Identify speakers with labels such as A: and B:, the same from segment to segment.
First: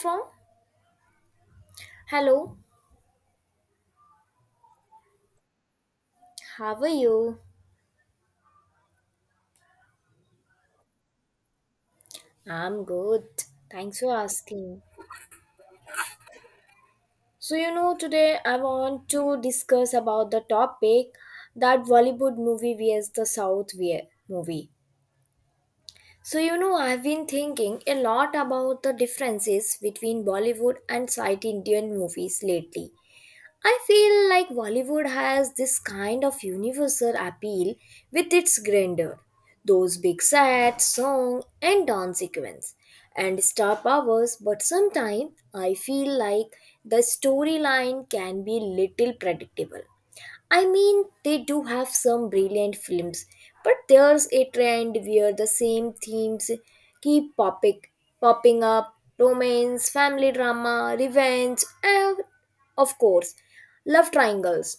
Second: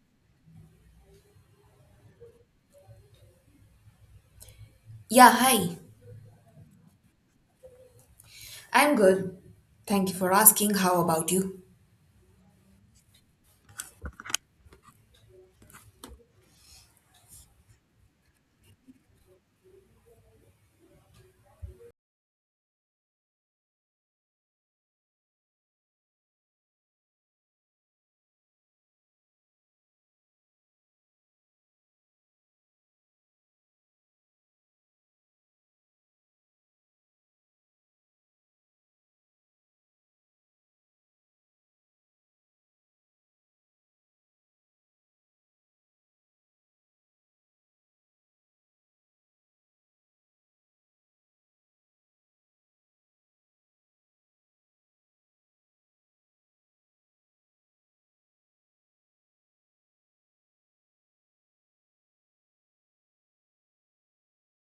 A: From? Hello,
B: Yeah, hi.
A: how are you?
B: I'm good. Thank you for asking. How about you?
A: I'm good. Thanks for asking. So today I want to discuss about the topic that Bollywood movie vs the movie. So I've been thinking a lot about the differences between Bollywood and South Indian movies lately. I feel like Bollywood has this kind of universal appeal with its grandeur, those big sets, song and dance sequence, and star powers. But sometimes I feel like the storyline can be little predictable. I mean, they do have some brilliant films, but there's a trend where the same themes keep popping, popping up romance, family drama, revenge, and of course, love triangles.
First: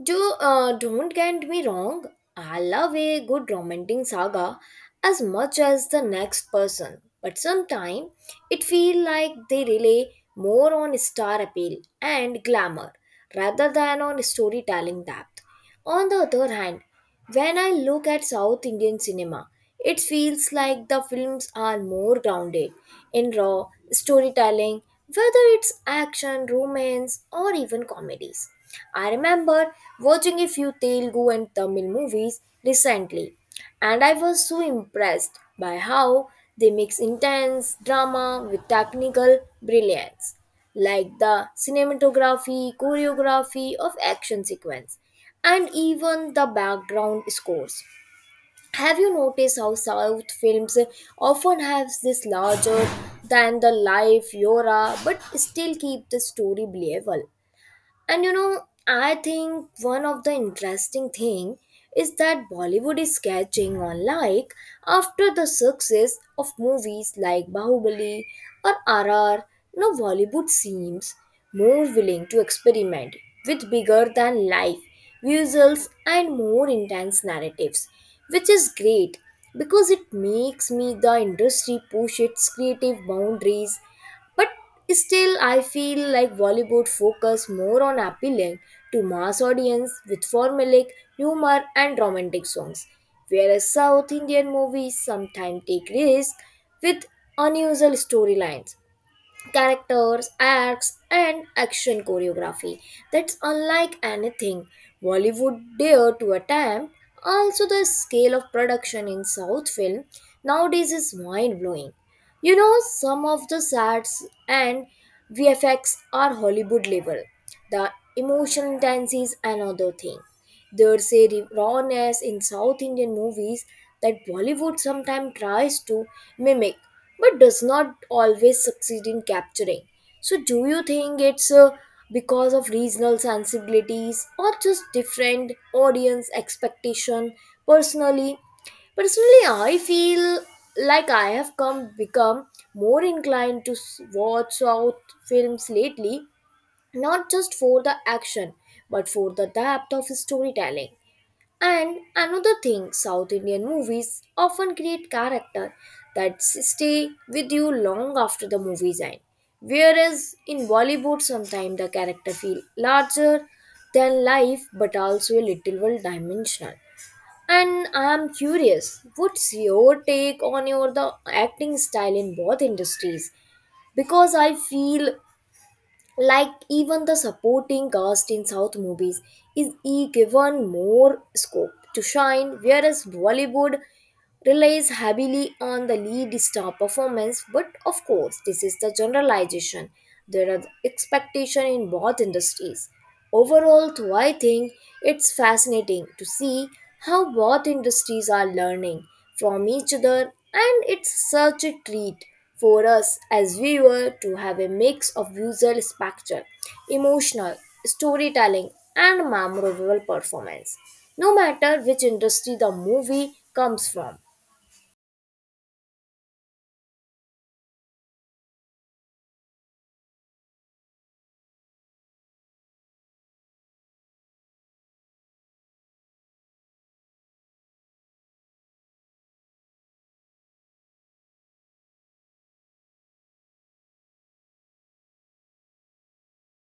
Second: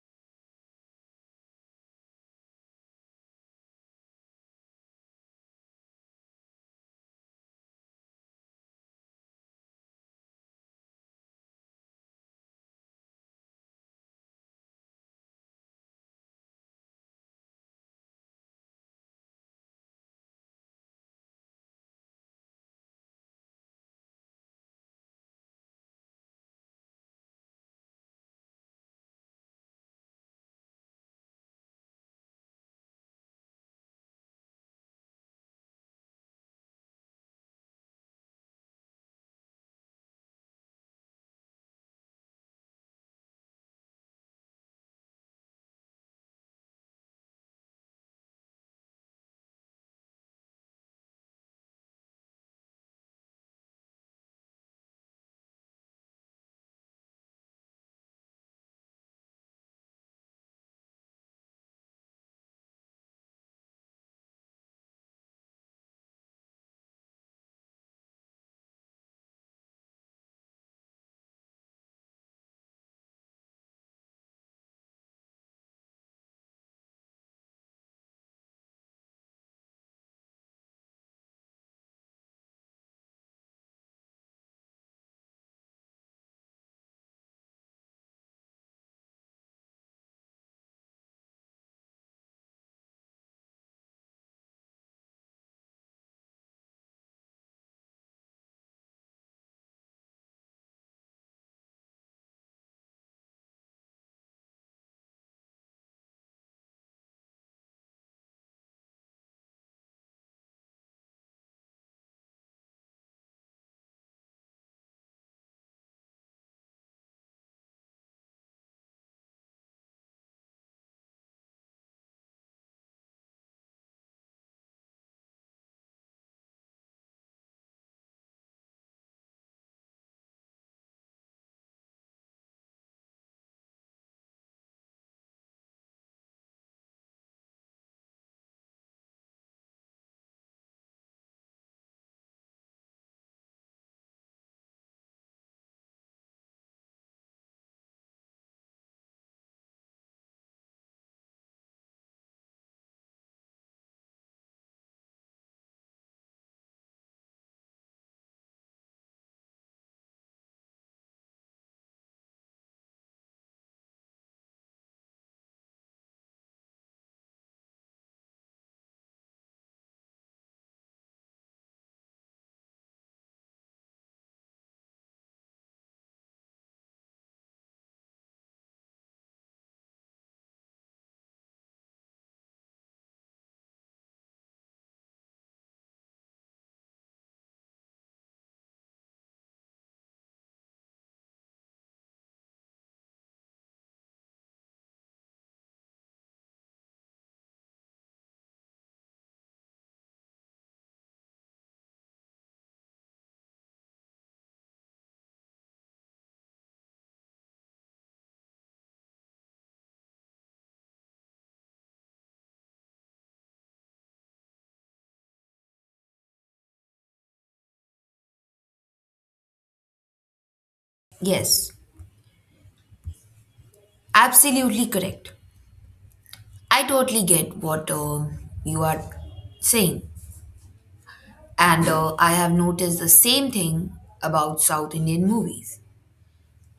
A: Don't get me wrong, I love a good romantic saga as much as the next person, but sometimes it feels like they rely more on star appeal and glamour rather than on storytelling depth. On the other hand, when I look at South Indian cinema, it feels like the films are more grounded in raw storytelling, whether it's action, romance, or even comedies. I remember watching a few Telugu and Tamil movies recently, and I was so impressed by how they mix intense drama with technical brilliance, like the cinematography, choreography of action sequence, and even the background scores. Have you noticed how South films often have this larger than the life aura but still keep the story believable? And I think one of the interesting thing is that Bollywood is catching on, like after the success of movies like Bahubali or RR, now Bollywood seems more willing to experiment with bigger than life visuals and more intense narratives, which is great because it makes me the industry push its creative boundaries. But still, I feel like Bollywood focus more on appealing to mass audience with formulaic humor and romantic songs, whereas South Indian movies sometimes take risks with unusual storylines characters, acts, and action choreography that's unlike anything Bollywood dared to attempt. Also, the scale of production in South film nowadays is mind blowing. You know, some of the sets and VFX are Hollywood level. The emotional intensity is another thing. There's a rawness in South Indian movies that Bollywood sometimes tries to mimic but does not always succeed in capturing. So, do you think it's because of regional sensibilities or just different audience expectation? Personally, personally, I feel like I have come become more inclined to watch South films lately, not just for the action but for the depth of storytelling. And another thing, South Indian movies often create character that stay with you long after the movies end. Whereas in Bollywood, sometimes the character feel larger than life, but also a little well dimensional. And I am curious, what's your take on your the acting style in both industries? Because I feel like even the supporting cast in south movies is given more scope to shine, whereas Bollywood relies heavily on the lead star performance. But of course this is the generalization, there are expectation in both industries. Overall though, I think it's fascinating to see how both industries are learning from each other, and it's such a treat for us as viewer to have a mix of visual spectacle, emotional storytelling, and memorable performance, no matter which industry the movie comes from.
B: Yes, absolutely correct. I totally get what you are saying. And I have noticed the same thing about South Indian movies.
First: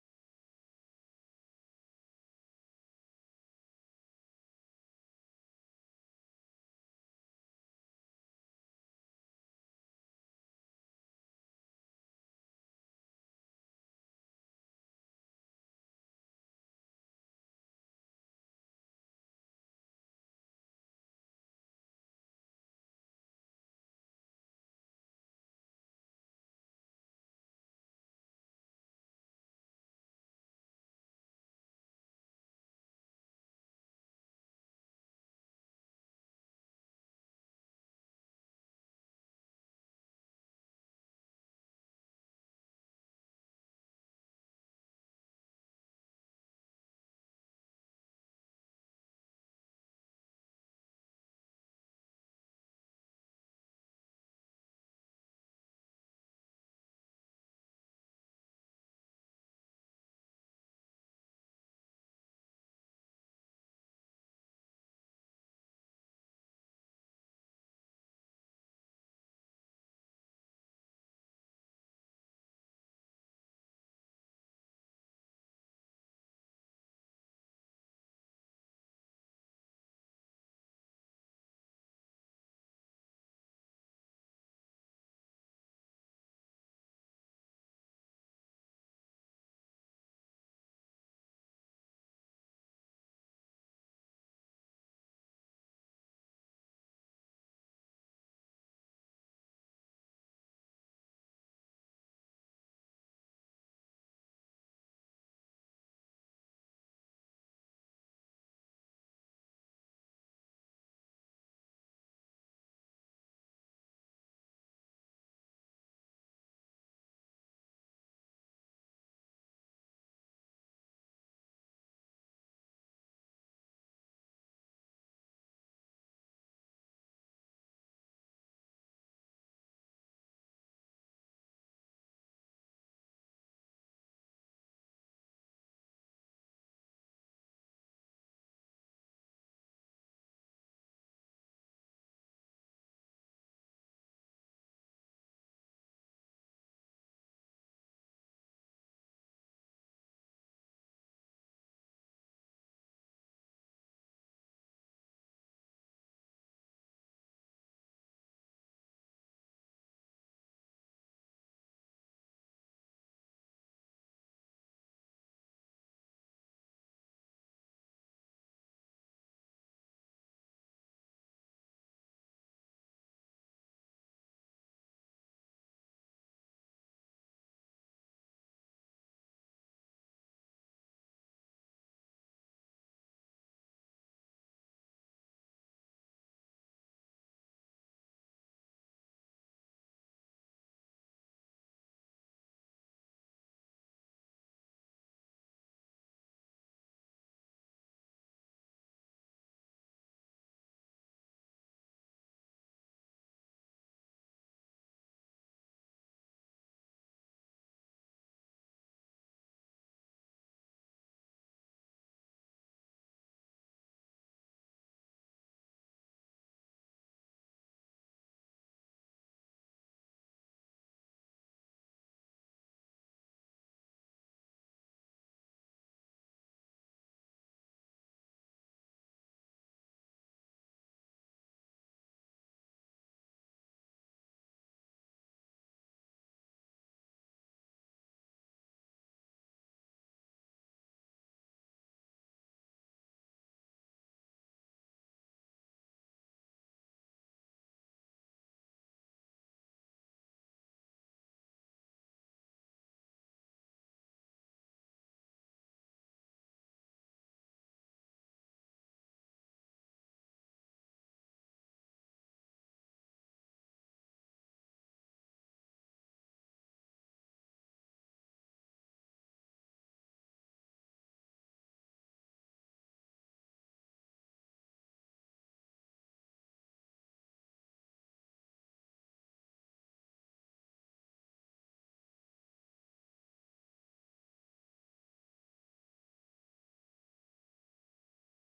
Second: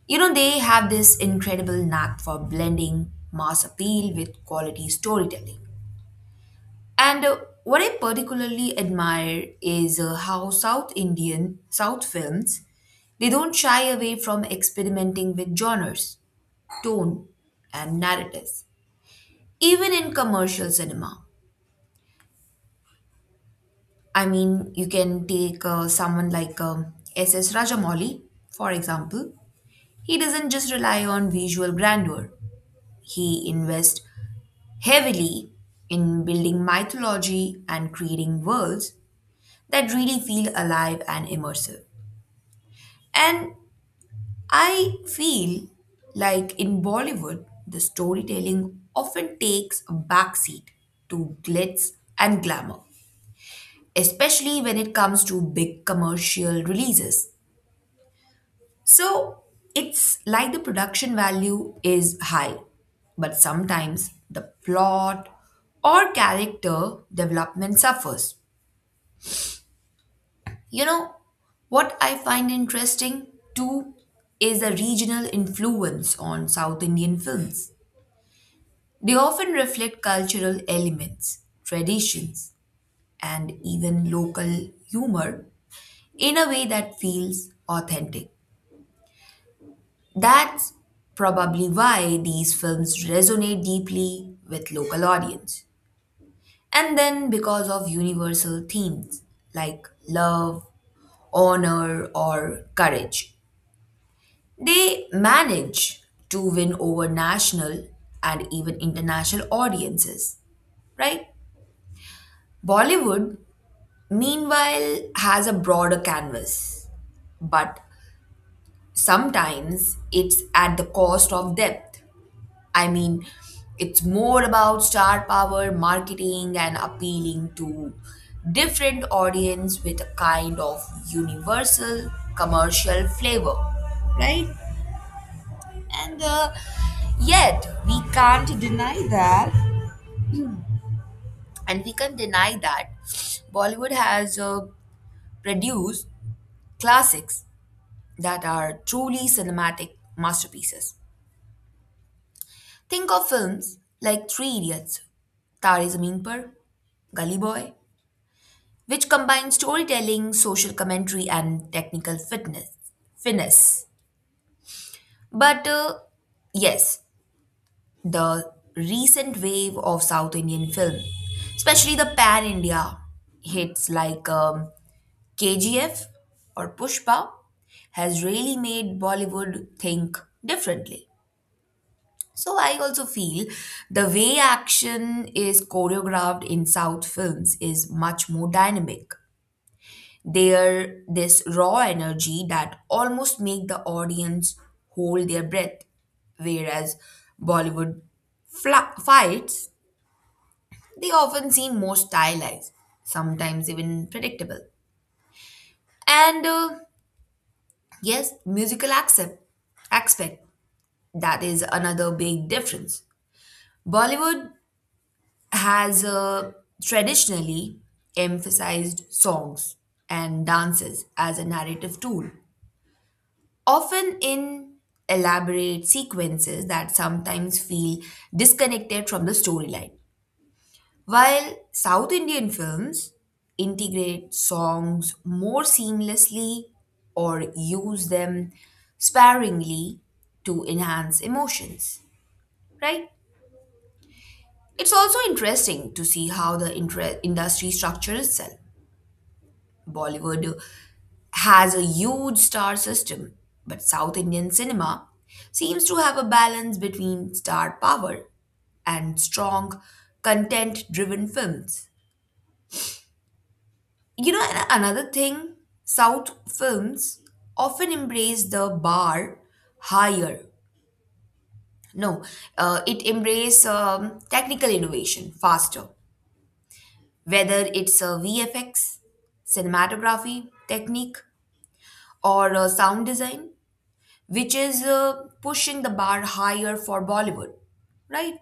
B: You know, they have this incredible knack for blending mass appeal with quality storytelling. And what I particularly admire is how South films they don't shy away from experimenting with genres, tone, and narratives, even in commercial cinema. I mean, you can take someone like S. S. Rajamouli, for example. He doesn't just rely on visual grandeur, he invests heavily in building mythology and creating worlds that really feel alive and immersive. And I feel like in Bollywood, the storytelling often takes a backseat to glitz and glamour, especially when it comes to big commercial releases. So it's like the production value is high, but sometimes the plot or character development suffers. You know, what I find interesting too is the regional influence on South Indian films. They often reflect cultural elements, traditions, and even local humor in a way that feels authentic. That's probably why these films resonate deeply with local audience. And then because of universal themes like love, honor, or courage, they manage to win over national and even international audiences, right? Bollywood meanwhile has a broader canvas, but sometimes it's at the cost of depth. I mean, it's more about star power, marketing, and appealing to different audience with a kind of universal commercial flavor, right? and yet we can't deny that, and we can deny that Bollywood has produced classics that are truly cinematic masterpieces. Think of films like Three Idiots, Tare Zameen Par, Gully Boy, which combine storytelling, social commentary, and technical fitness finesse. But yes, the recent wave of South Indian film, especially the pan India hits like KGF or Pushpa, has really made Bollywood think differently. So I also feel the way action is choreographed in South films is much more dynamic. There this raw energy that almost make the audience hold their breath, whereas Bollywood fights, they often seem more stylized, sometimes even predictable. And yes, musical accept aspect, that is another big difference. Bollywood has traditionally emphasized songs and dances as a narrative tool, often in elaborate sequences that sometimes feel disconnected from the storyline. While South Indian films integrate songs more seamlessly or use them sparingly to enhance emotions, right? It's also interesting to see how the industry structures itself. Bollywood has a huge star system, but South Indian cinema seems to have a balance between star power and strong, content driven films. You know, and another thing, South films often embrace the bar higher. No, it embrace technical innovation faster, whether it's VFX, cinematography, technique, or sound design, which is pushing the bar higher for Bollywood, right?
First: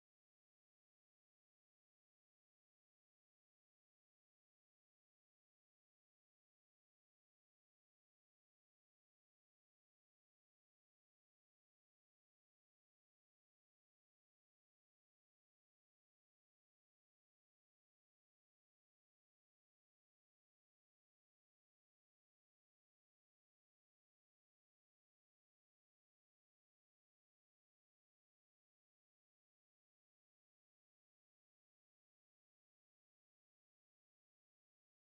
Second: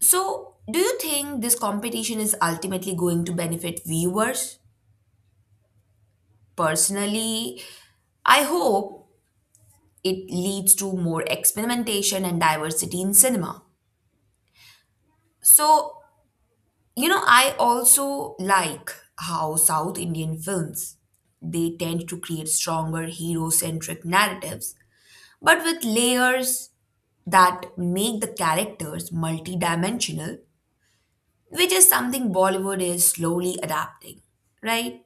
B: So, do you think this competition is ultimately going to benefit viewers? Personally, I hope it leads to more experimentation and diversity in cinema. So, you know, I also like how South Indian films, they tend to create stronger hero-centric narratives, but with layers that make the characters multidimensional, which is something Bollywood is slowly adapting, right?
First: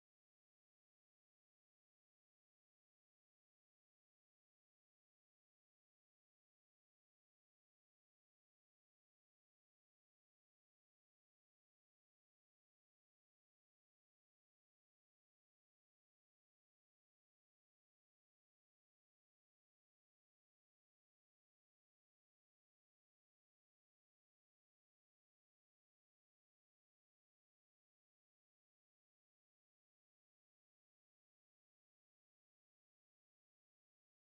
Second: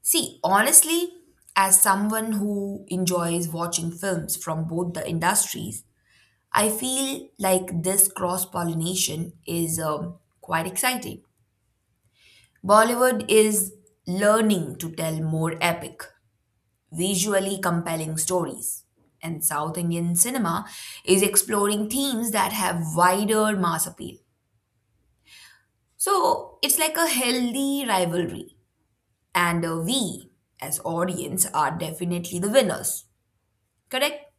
B: See, honestly, as someone who enjoys watching films from both the industries, I feel like this cross pollination is quite exciting. Bollywood is learning to tell more epic, visually compelling stories, and South Indian cinema is exploring themes that have wider mass appeal. So it's like a healthy rivalry, and we as audience are definitely the winners, correct?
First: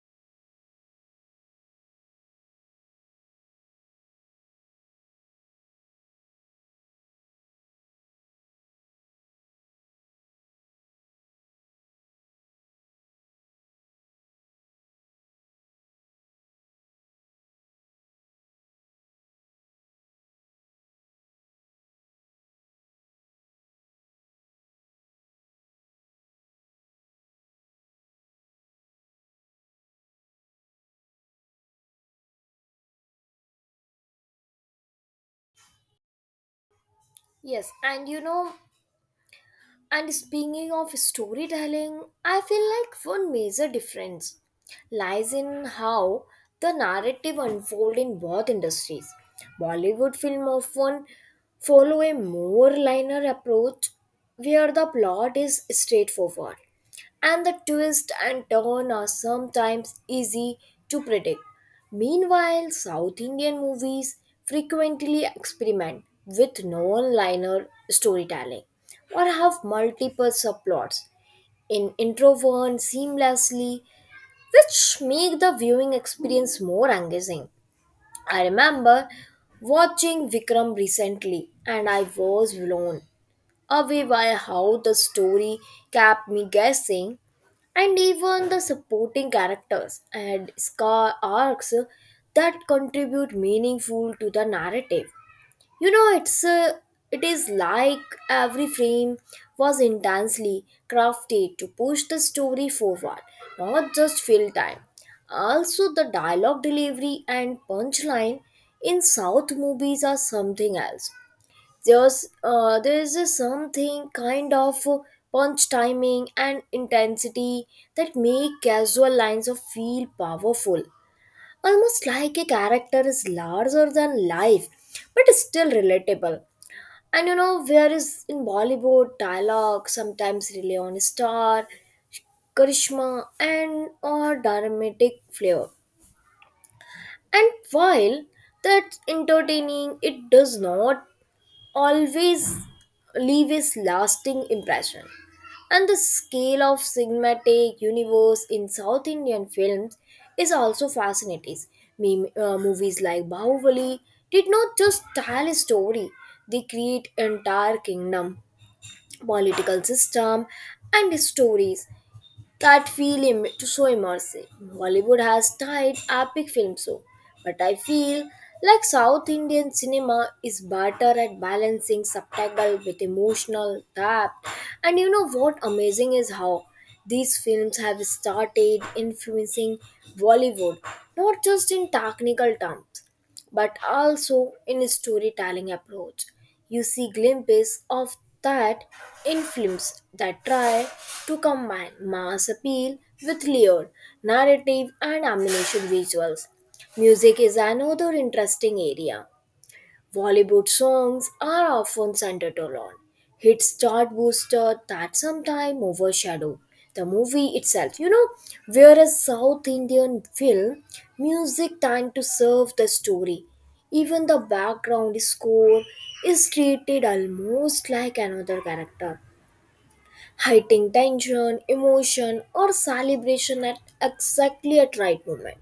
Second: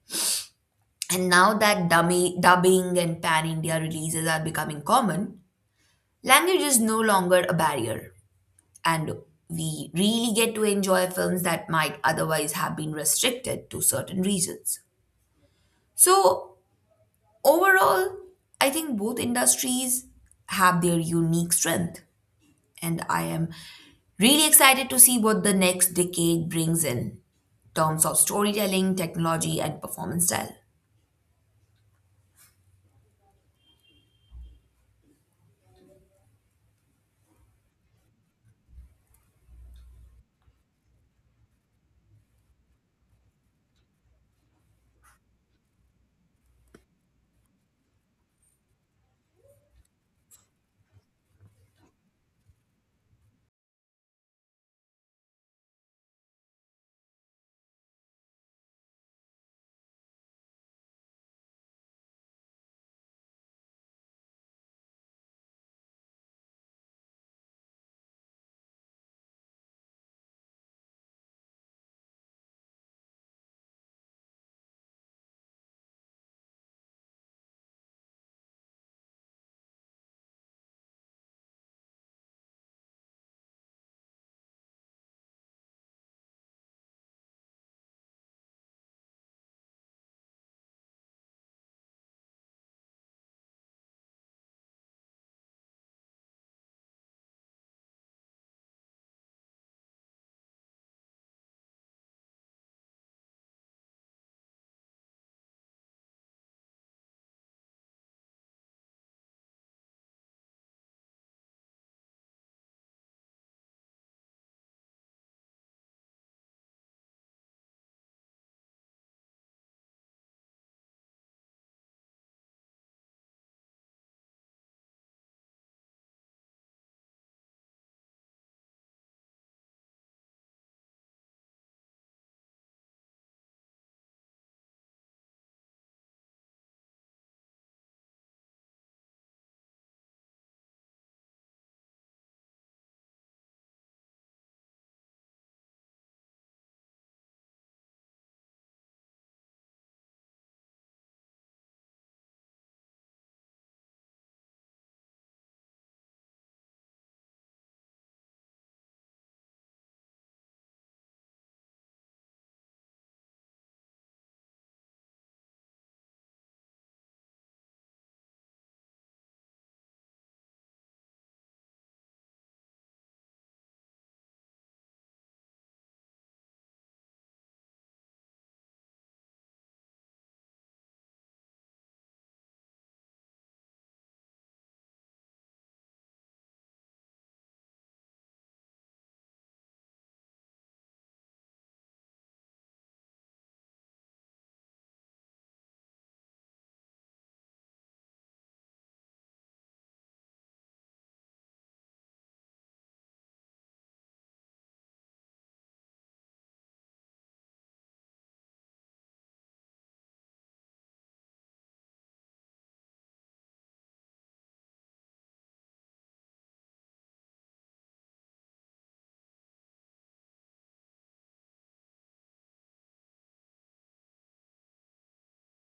B: And now that dummy, dubbing and pan india releases are becoming common, language is no longer a barrier, and we really get to enjoy films that might otherwise have been restricted to certain regions. So overall, I think both industries have their unique strength, and I am really excited to see what the next decade brings in terms of storytelling, technology, and performance style.
A: Yes, and speaking of storytelling, I feel like one major difference lies in how the narrative unfolds in both industries. Bollywood film often follow a more linear approach where the plot is straightforward and the twist and turn are sometimes easy to predict. Meanwhile, South Indian movies frequently experiment with non-linear storytelling or have multiple subplots in interwoven seamlessly, which make the viewing experience more engaging. I remember watching Vikram recently, and I was blown away by how the story kept me guessing and even the supporting characters and scar arcs that contribute meaningful to the narrative. you know it's uh, it is like every frame was intensely crafted to push the story forward, not just fill time. Also the dialogue delivery and punchline in south movies are something else. there's there's a something kind of punch timing and intensity that make casual lines of feel powerful, almost like a character is larger than life but still relatable. And whereas in Bollywood, dialogue sometimes rely on star, charisma, and or dramatic flair. And while that's entertaining, it does not always leave a lasting impression. And the scale of cinematic universe in South Indian films is also fascinating. Movies like Bahubali did not just tell a story; they create entire kingdom political system, and stories that feel so immersive. Bollywood has tried epic films, so, but I feel like South Indian cinema is better at balancing subtitle with emotional depth. And you know what amazing is how these films have started influencing Bollywood, not just in technical terms but also in a storytelling approach. You see glimpses of that in films that try to combine mass appeal with layered narrative and animation visuals. Music is another interesting area. Bollywood songs are often centered around hit chart booster that sometimes overshadow the movie itself. You know, whereas South Indian film music tend to serve the story. Even the background score is treated almost like another character, hiding tension, emotion, or celebration at exactly at right moment.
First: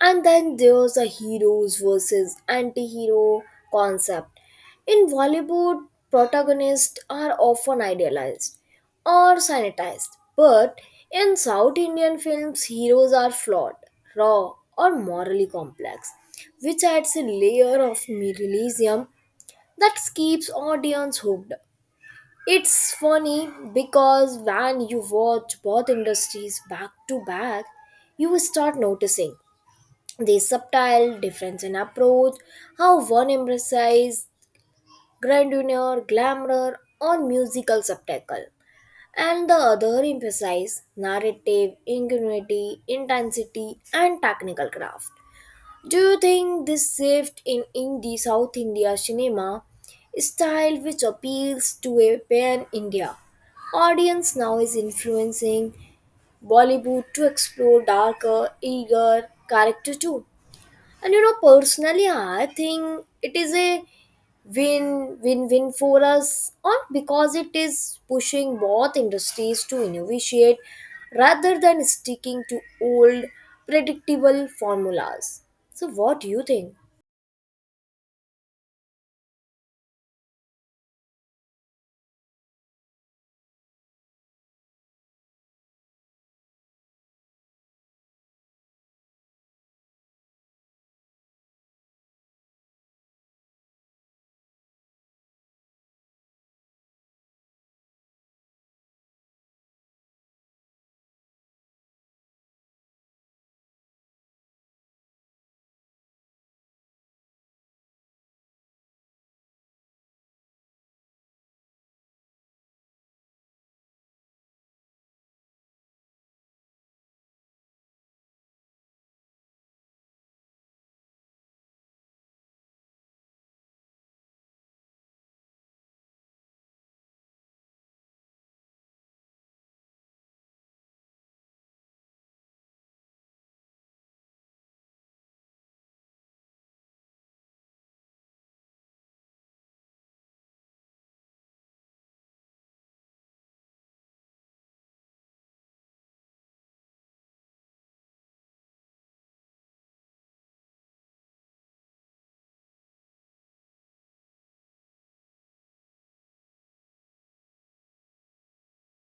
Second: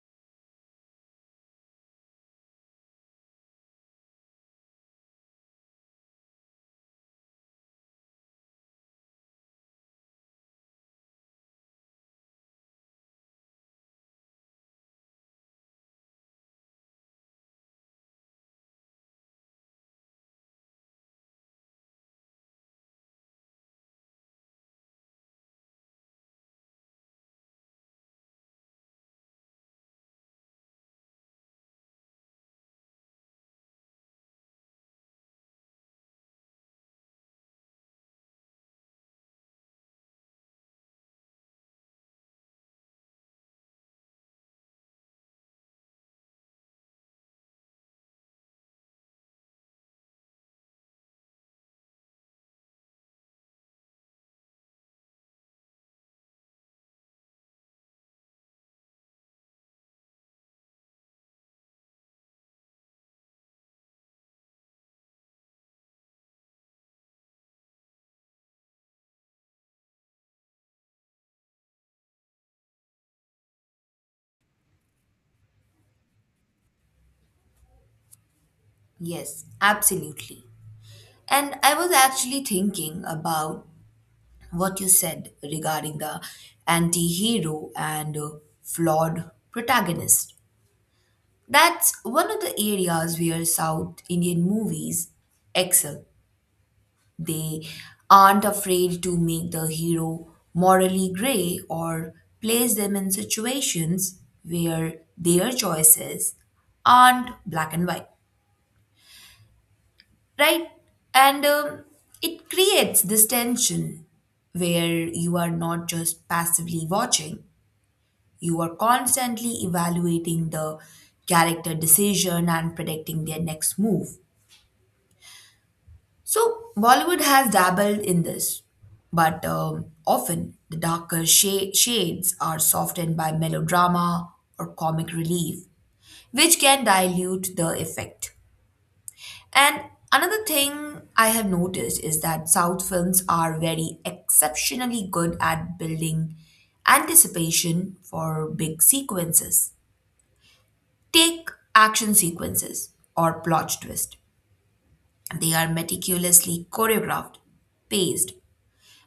A: And then there's a heroes versus anti hero concept. In Bollywood, protagonists are often idealized or sanitized, but in South Indian films, heroes are flawed, raw, or morally complex, which adds a layer of realism that keeps audience hooked. It's funny because when you watch both industries back to back, you start noticing the subtle difference in approach, how one emphasizes grandeur, glamour, or musical spectacle, and the other emphasizes narrative, ingenuity, intensity, and technical craft. Do you think this shift in indie South India cinema style, which appeals to a pan India audience, now is influencing Bollywood to explore darker, eager character too? And personally, I think it is a win win win for us on because it is pushing both industries to innovate rather than sticking to old predictable formulas. So what do you think?
B: Yes, absolutely. And I was actually thinking about what you said regarding the anti hero and flawed protagonist. That's one of the areas where South Indian movies excel. They aren't afraid to make the hero morally gray or place them in situations where their choices aren't black and white, right? And it creates this tension where you are not just passively watching, you are constantly evaluating the character decision and predicting their next move. So, Bollywood has dabbled in this, but often the darker shades are softened by melodrama or comic relief, which can dilute the effect. And another thing I have noticed is that South films are very exceptionally good at building anticipation for big sequences. Take action sequences or plot twist. They are meticulously choreographed, paced,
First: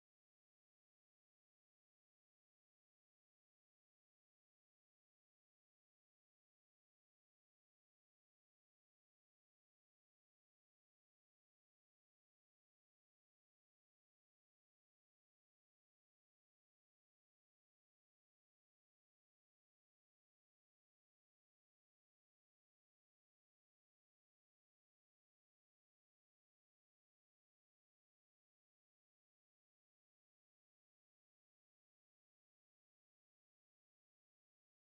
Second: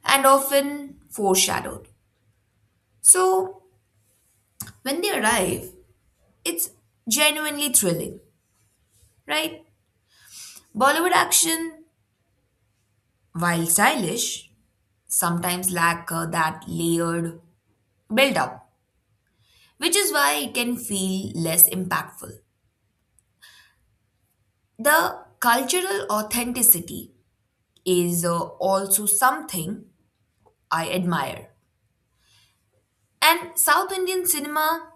B: and often foreshadowed. So when they arrive, it's genuinely thrilling, right? Bollywood action, while stylish, sometimes lack that layered build-up, which is why it can feel less impactful. The cultural authenticity is also something I admire. And South Indian cinema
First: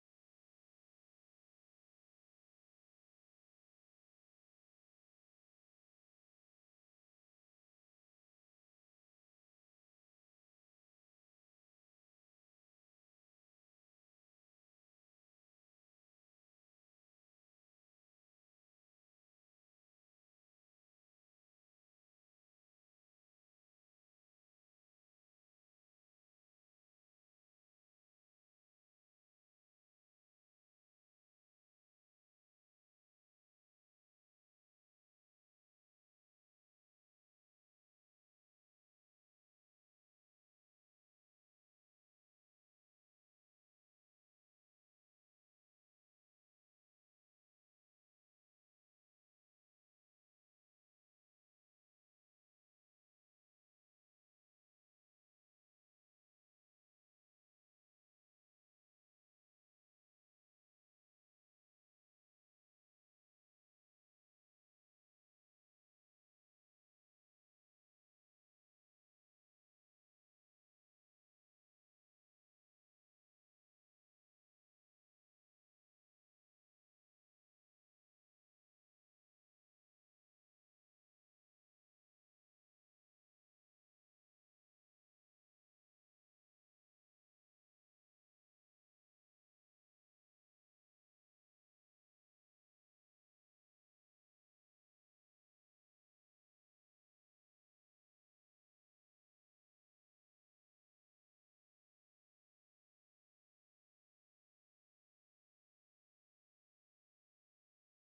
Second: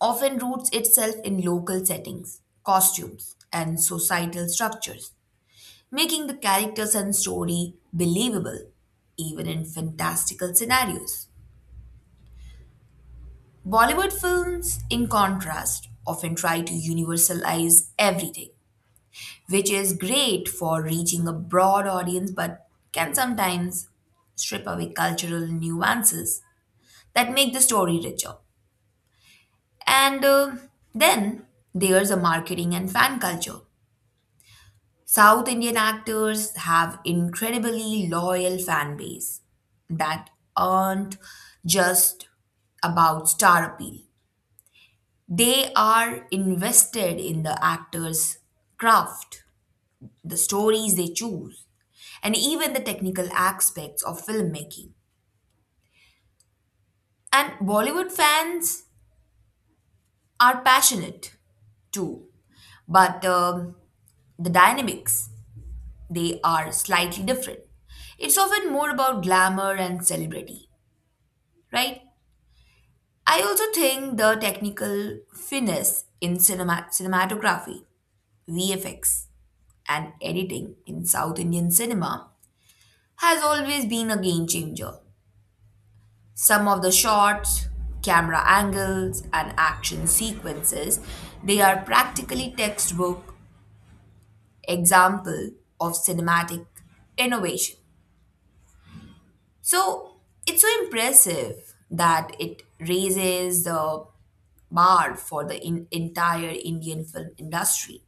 B: often roots itself in local settings, costumes, and societal structures, making the characters and story believable, even in fantastical scenarios. Bollywood films, in contrast, often try to universalize everything, which is great for reaching a broad audience, but can sometimes strip away cultural nuances that make the story richer. And then there's a marketing and fan culture. South Indian actors have incredibly loyal fan base that aren't just about star appeal. They are invested in the actors' craft, the stories they choose, and even the technical aspects of filmmaking. And Bollywood fans are passionate too, but the dynamics, they are slightly different. It's often more about glamour and celebrity, right? I also think the technical finesse in cinematography, VFX, and editing in South Indian cinema has always been a game changer. Some of the shots, camera angles, and action sequences, they are practically textbook example of cinematic innovation. So it's so impressive that it raises the marred for the entire Indian film industry.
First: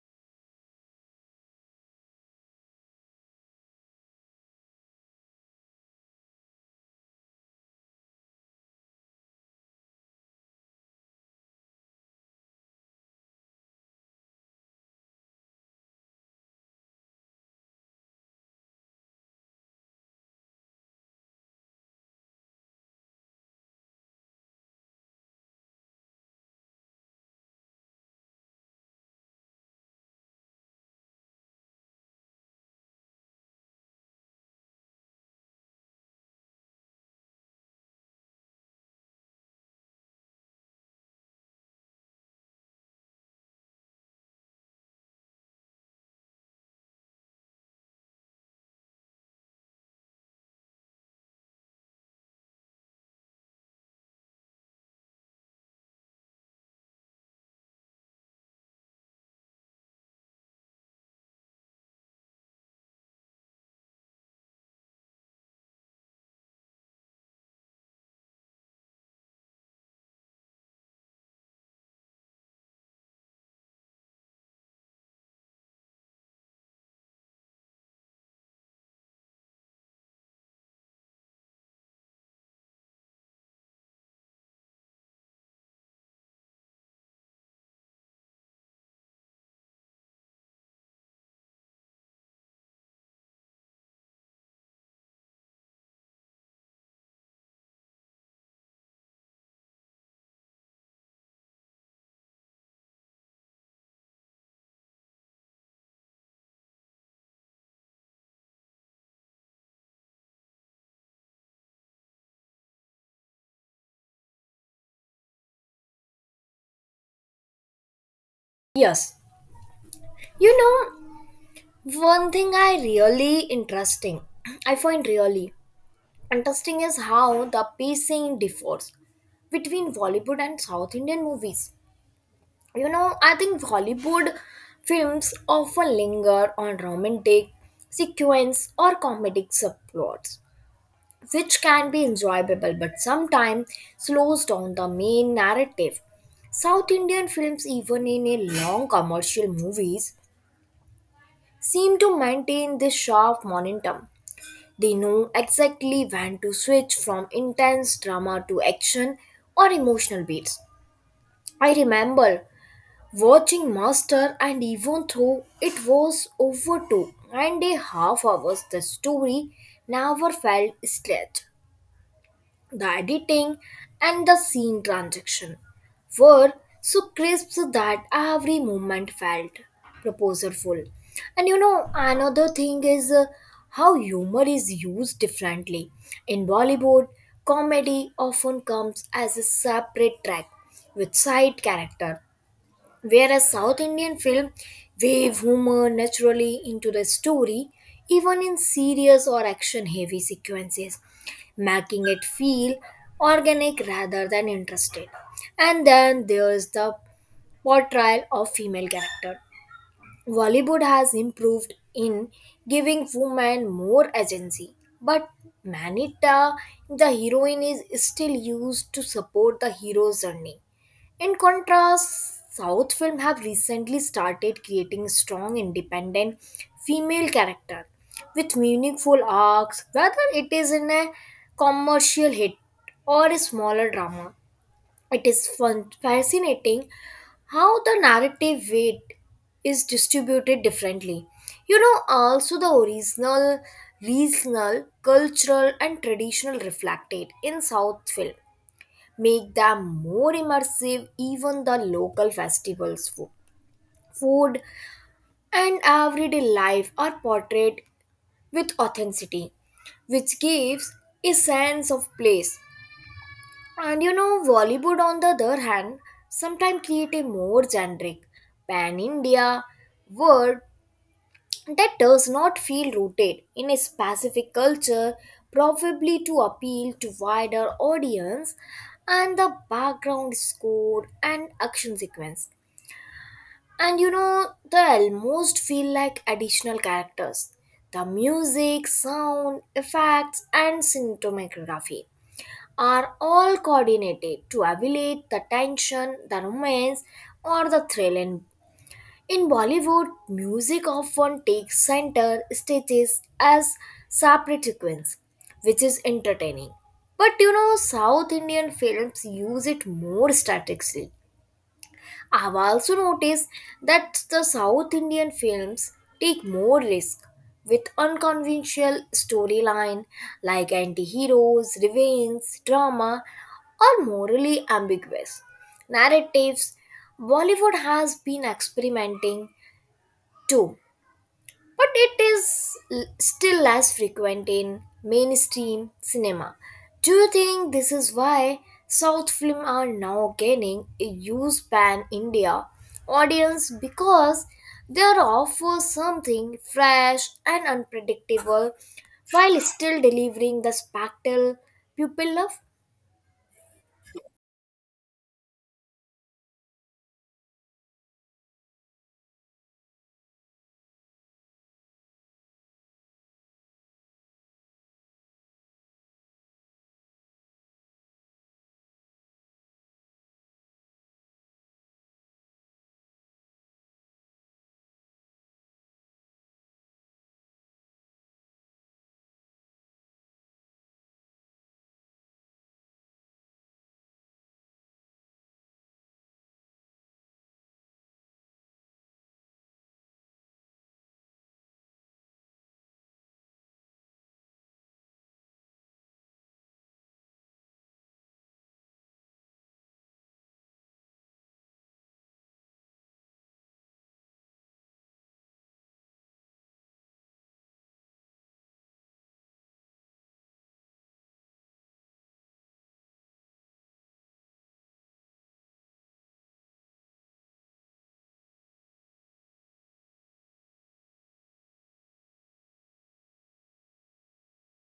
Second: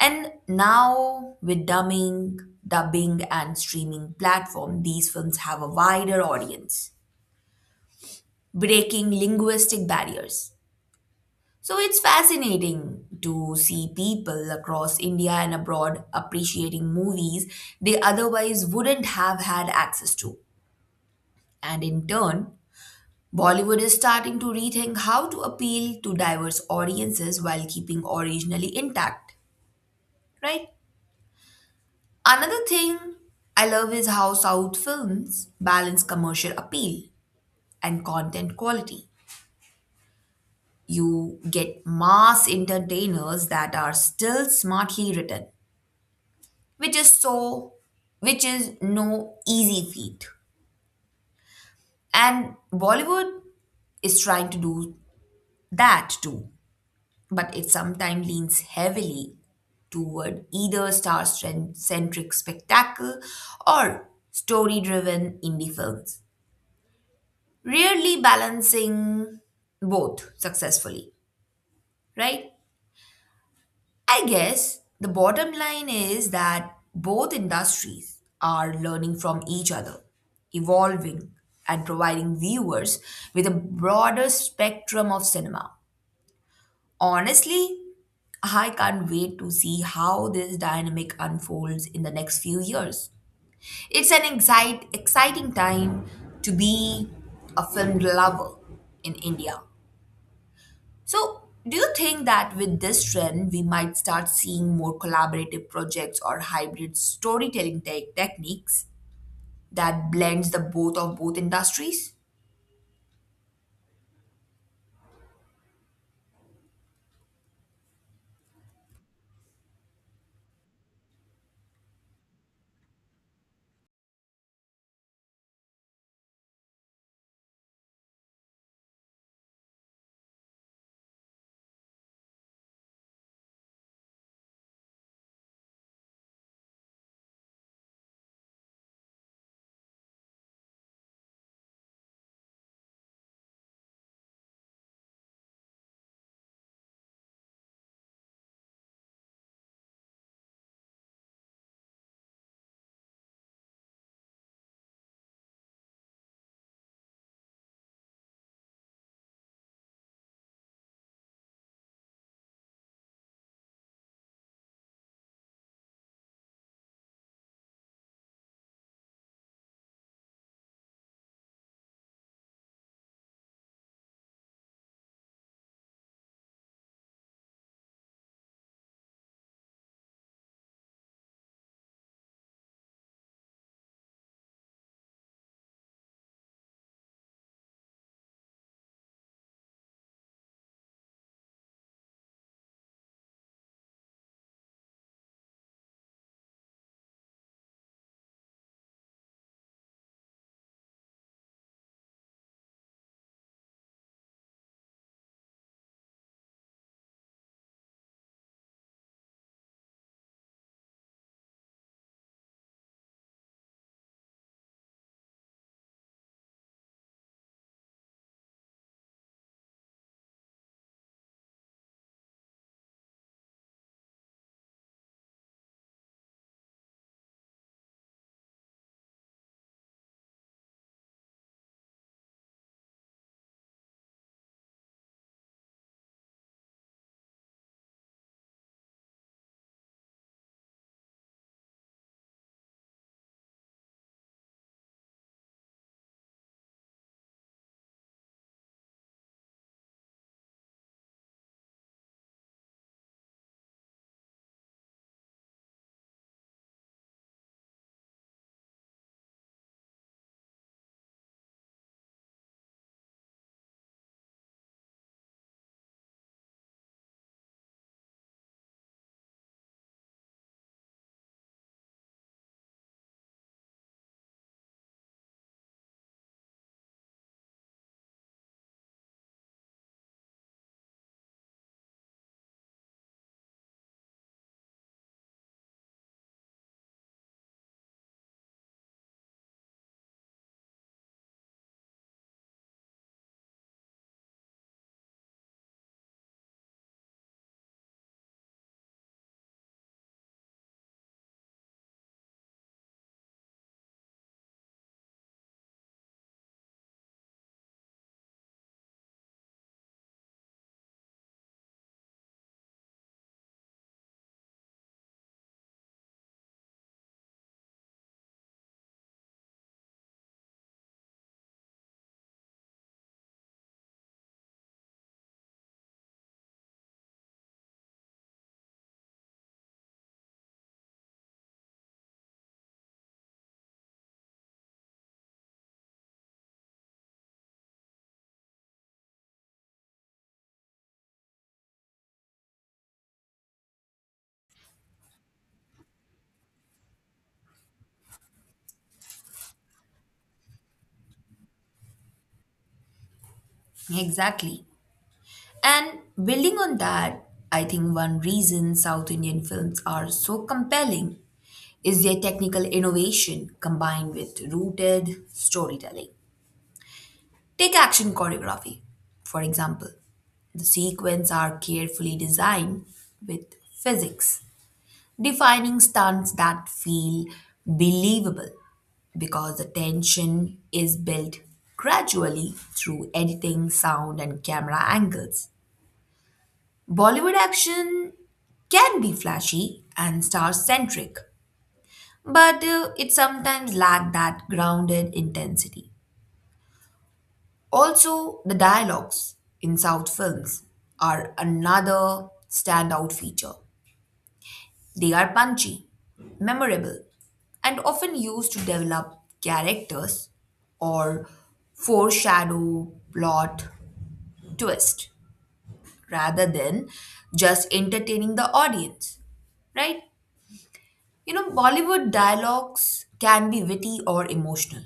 B: And now, with dubbing, and streaming platform, these films have a wider audience, breaking linguistic barriers. So it's fascinating to see people across India and abroad appreciating movies they otherwise wouldn't have had access to. And in turn, Bollywood is starting to rethink how to appeal to diverse audiences while keeping originally intact. Right. Another thing I love is how South films balance commercial appeal and content quality. You get mass entertainers that are still smartly written, which is so, which is no easy feat. And Bollywood is trying to do that too, but it sometimes leans heavily toward either star-centric spectacle or story-driven indie films, rarely balancing both successfully, right? I guess the bottom line is that both industries are learning from each other, evolving, and providing viewers with a broader spectrum of cinema. Honestly, I can't wait to see how this dynamic unfolds in the next few years. It's an exciting time to be a film lover in India. So, do you think that with this trend, we might start seeing more collaborative projects or hybrid storytelling techniques that blends the both of both industries?
A: Yes. You know, one thing I find really interesting is how the pacing differs between Bollywood and South Indian movies. You know, I think Hollywood films often linger on romantic sequence or comedic subplots, which can be enjoyable but sometimes slows down the main narrative. South Indian films, even in a long commercial movies, seem to maintain this sharp momentum. They know exactly when to switch from intense drama to action or emotional beats. I remember watching Master, and even though it was over 2.5 hours, the story never felt stretched. The editing and the scene transition were so crisp that every moment felt proposalful. And you know, another thing is how humor is used differently. In Bollywood, comedy often comes as a separate track with side character. Whereas South Indian film wave humor naturally into the story, even in serious or action heavy sequences, making it feel organic rather than interested. And then there's the portrayal of female character. Bollywood has improved in giving women more agency, but Manita, the heroine, is still used to support the hero's journey. In contrast, South film have recently started creating strong independent female character with meaningful arcs, whether it is in a commercial hit or a smaller drama. It is fascinating how the narrative weight is distributed differently. You know, also the original, regional, cultural, and traditional reflected in South film make them more immersive. Even the local festivals, food, and everyday life are portrayed with authenticity, which gives a sense of place. And you know, Bollywood, on the other hand, sometimes create a more generic pan India world that does not feel rooted in a specific culture, probably to appeal to wider audience, and the background score and action sequence. And you know, they almost feel like additional characters. The music, sound, effects, and cinematography are all coordinated to elevate the tension, the romance, or the thrill in Bollywood. Music often takes center stages as separate sequence, which is entertaining. But you know, South Indian films use it more strategically. I've also noticed that the South Indian films take more risk with unconventional storyline like anti-heroes, revenge, drama, or morally ambiguous narratives. Bollywood has been experimenting too, but it is still less frequent in mainstream cinema. Do you think this is why South films are now gaining a huge pan India audience because they offer something fresh and unpredictable while still delivering the spectacle people love?
B: Exactly. And building on that, I think one reason South Indian films are so compelling is their technical innovation combined with rooted storytelling. Take action choreography, for example. The sequences are carefully designed with physics defining stunts that feel believable because the tension is built gradually through editing, sound, and camera angles. Bollywood action can be flashy and star centric, but it sometimes lacks that grounded intensity. Also, the dialogues in South films are another standout feature. They are punchy, memorable, and often used to develop characters or foreshadow plot twist rather than just entertaining the audience, right? You know, Bollywood dialogues can be witty or emotional,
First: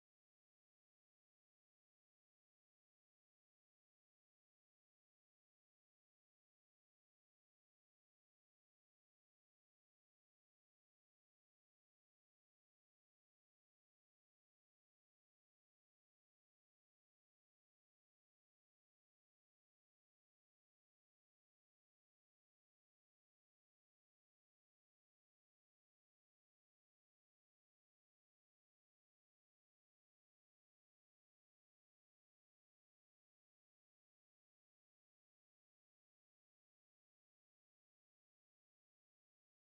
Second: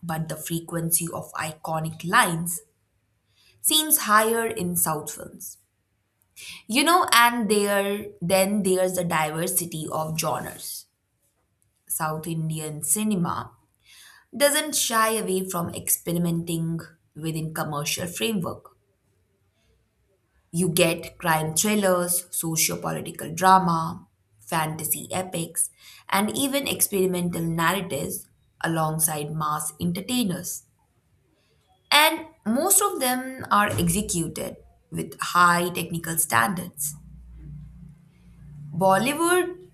B: but the frequency of iconic lines seems higher in South films. You know, and there then there's the diversity of genres. South Indian cinema doesn't shy away from experimenting within commercial framework. You get crime thrillers, socio-political drama, fantasy epics, and even experimental narratives alongside mass entertainers. And most of them are executed with high technical standards. Bollywood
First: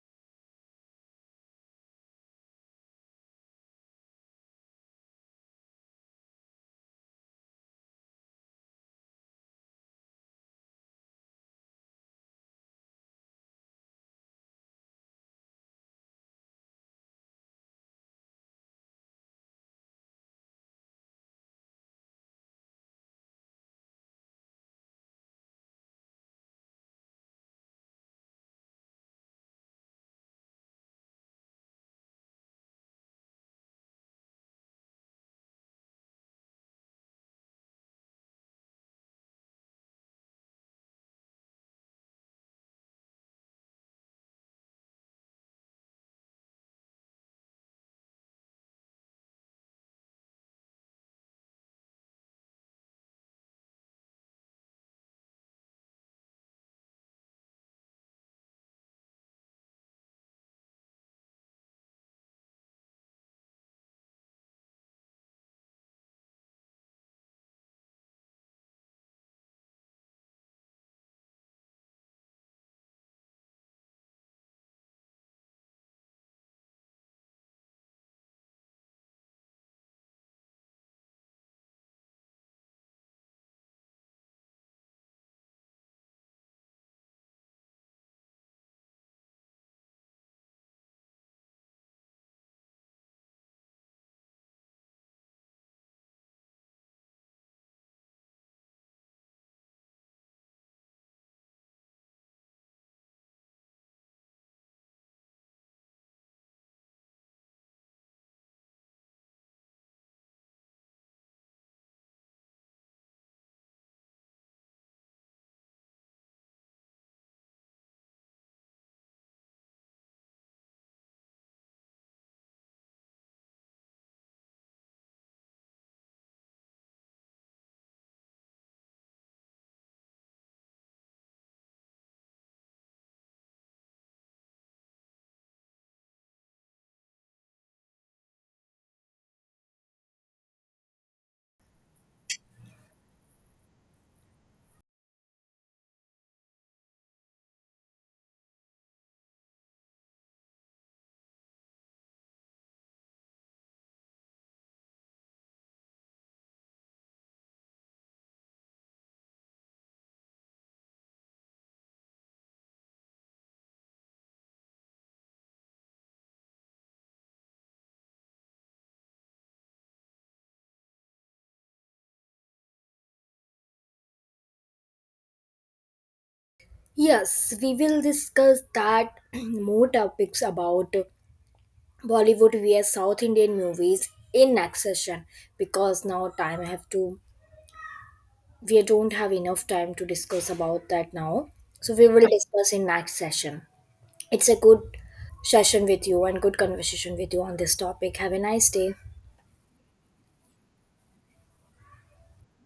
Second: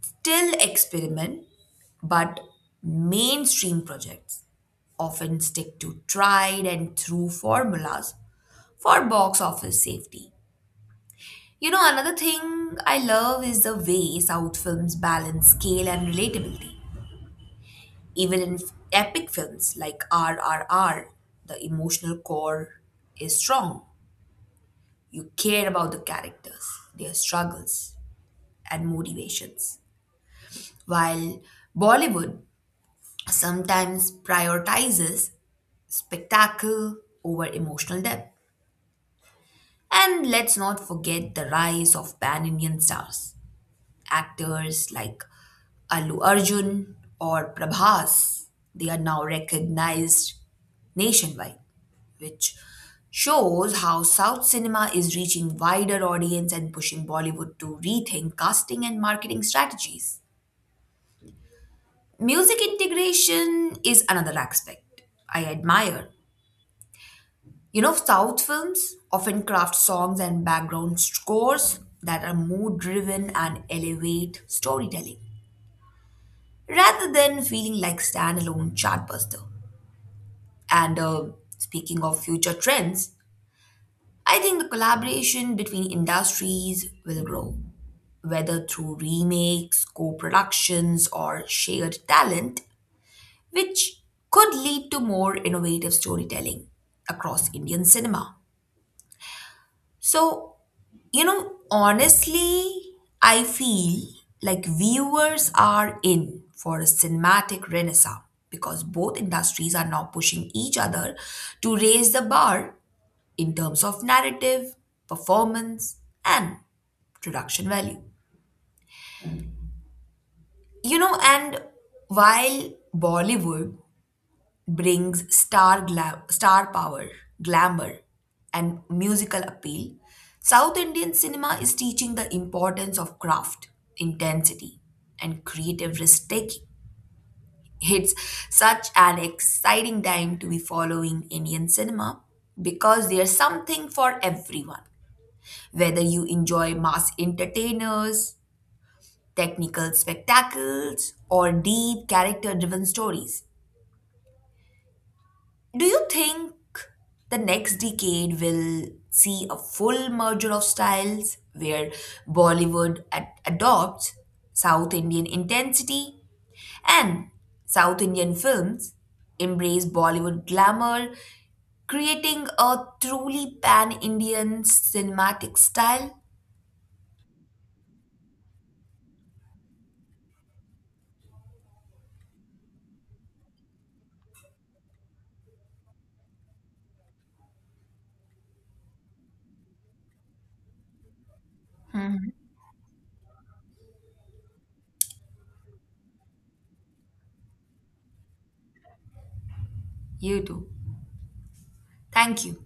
B: still experiment, but mainstream projects often stick to tried and true formulas for box office safety. You know, another thing I love is the way South films balance scale and relatability. Even in epic films like RRR, the emotional core is strong. You care about the characters, their struggles, and motivations. While Bollywood sometimes prioritizes spectacle over emotional depth. And let's not forget the rise of pan Indian stars. Actors like Allu Arjun, or Prabhas, they are now recognized nationwide, which shows how South cinema is reaching wider audience and pushing Bollywood to rethink casting and marketing strategies. Music integration is another aspect I admire. You know, South films often craft songs and background scores that are mood driven and elevate storytelling rather than feeling like standalone chartbuster. And speaking of future trends, I think the collaboration between industries will grow. Whether through remakes, co productions, or shared talent, which could lead to more innovative storytelling across Indian cinema. So, you know, honestly, I feel like viewers are in for a cinematic renaissance because both industries are now pushing each other to raise the bar in terms of narrative, performance, and production value. You know, and while Bollywood brings star power, glamour, and musical appeal, South Indian cinema is teaching the importance of craft, intensity, and creative risk taking. It's such an exciting time to be following Indian cinema because there's something for everyone. Whether you enjoy mass entertainers, technical spectacles, or deep character driven stories, do you think the next decade will see a full merger of styles where Bollywood adopts South Indian intensity and South Indian films embrace Bollywood glamour, creating a truly pan Indian cinematic style?
A: Yes, we will discuss that more topics about Bollywood vs South Indian movies in next session because now time have to we don't have enough time to discuss about that now. So we will discuss in next session. It's a good session with you and good conversation with you on this topic. Have a nice day.
B: You too. Thank you.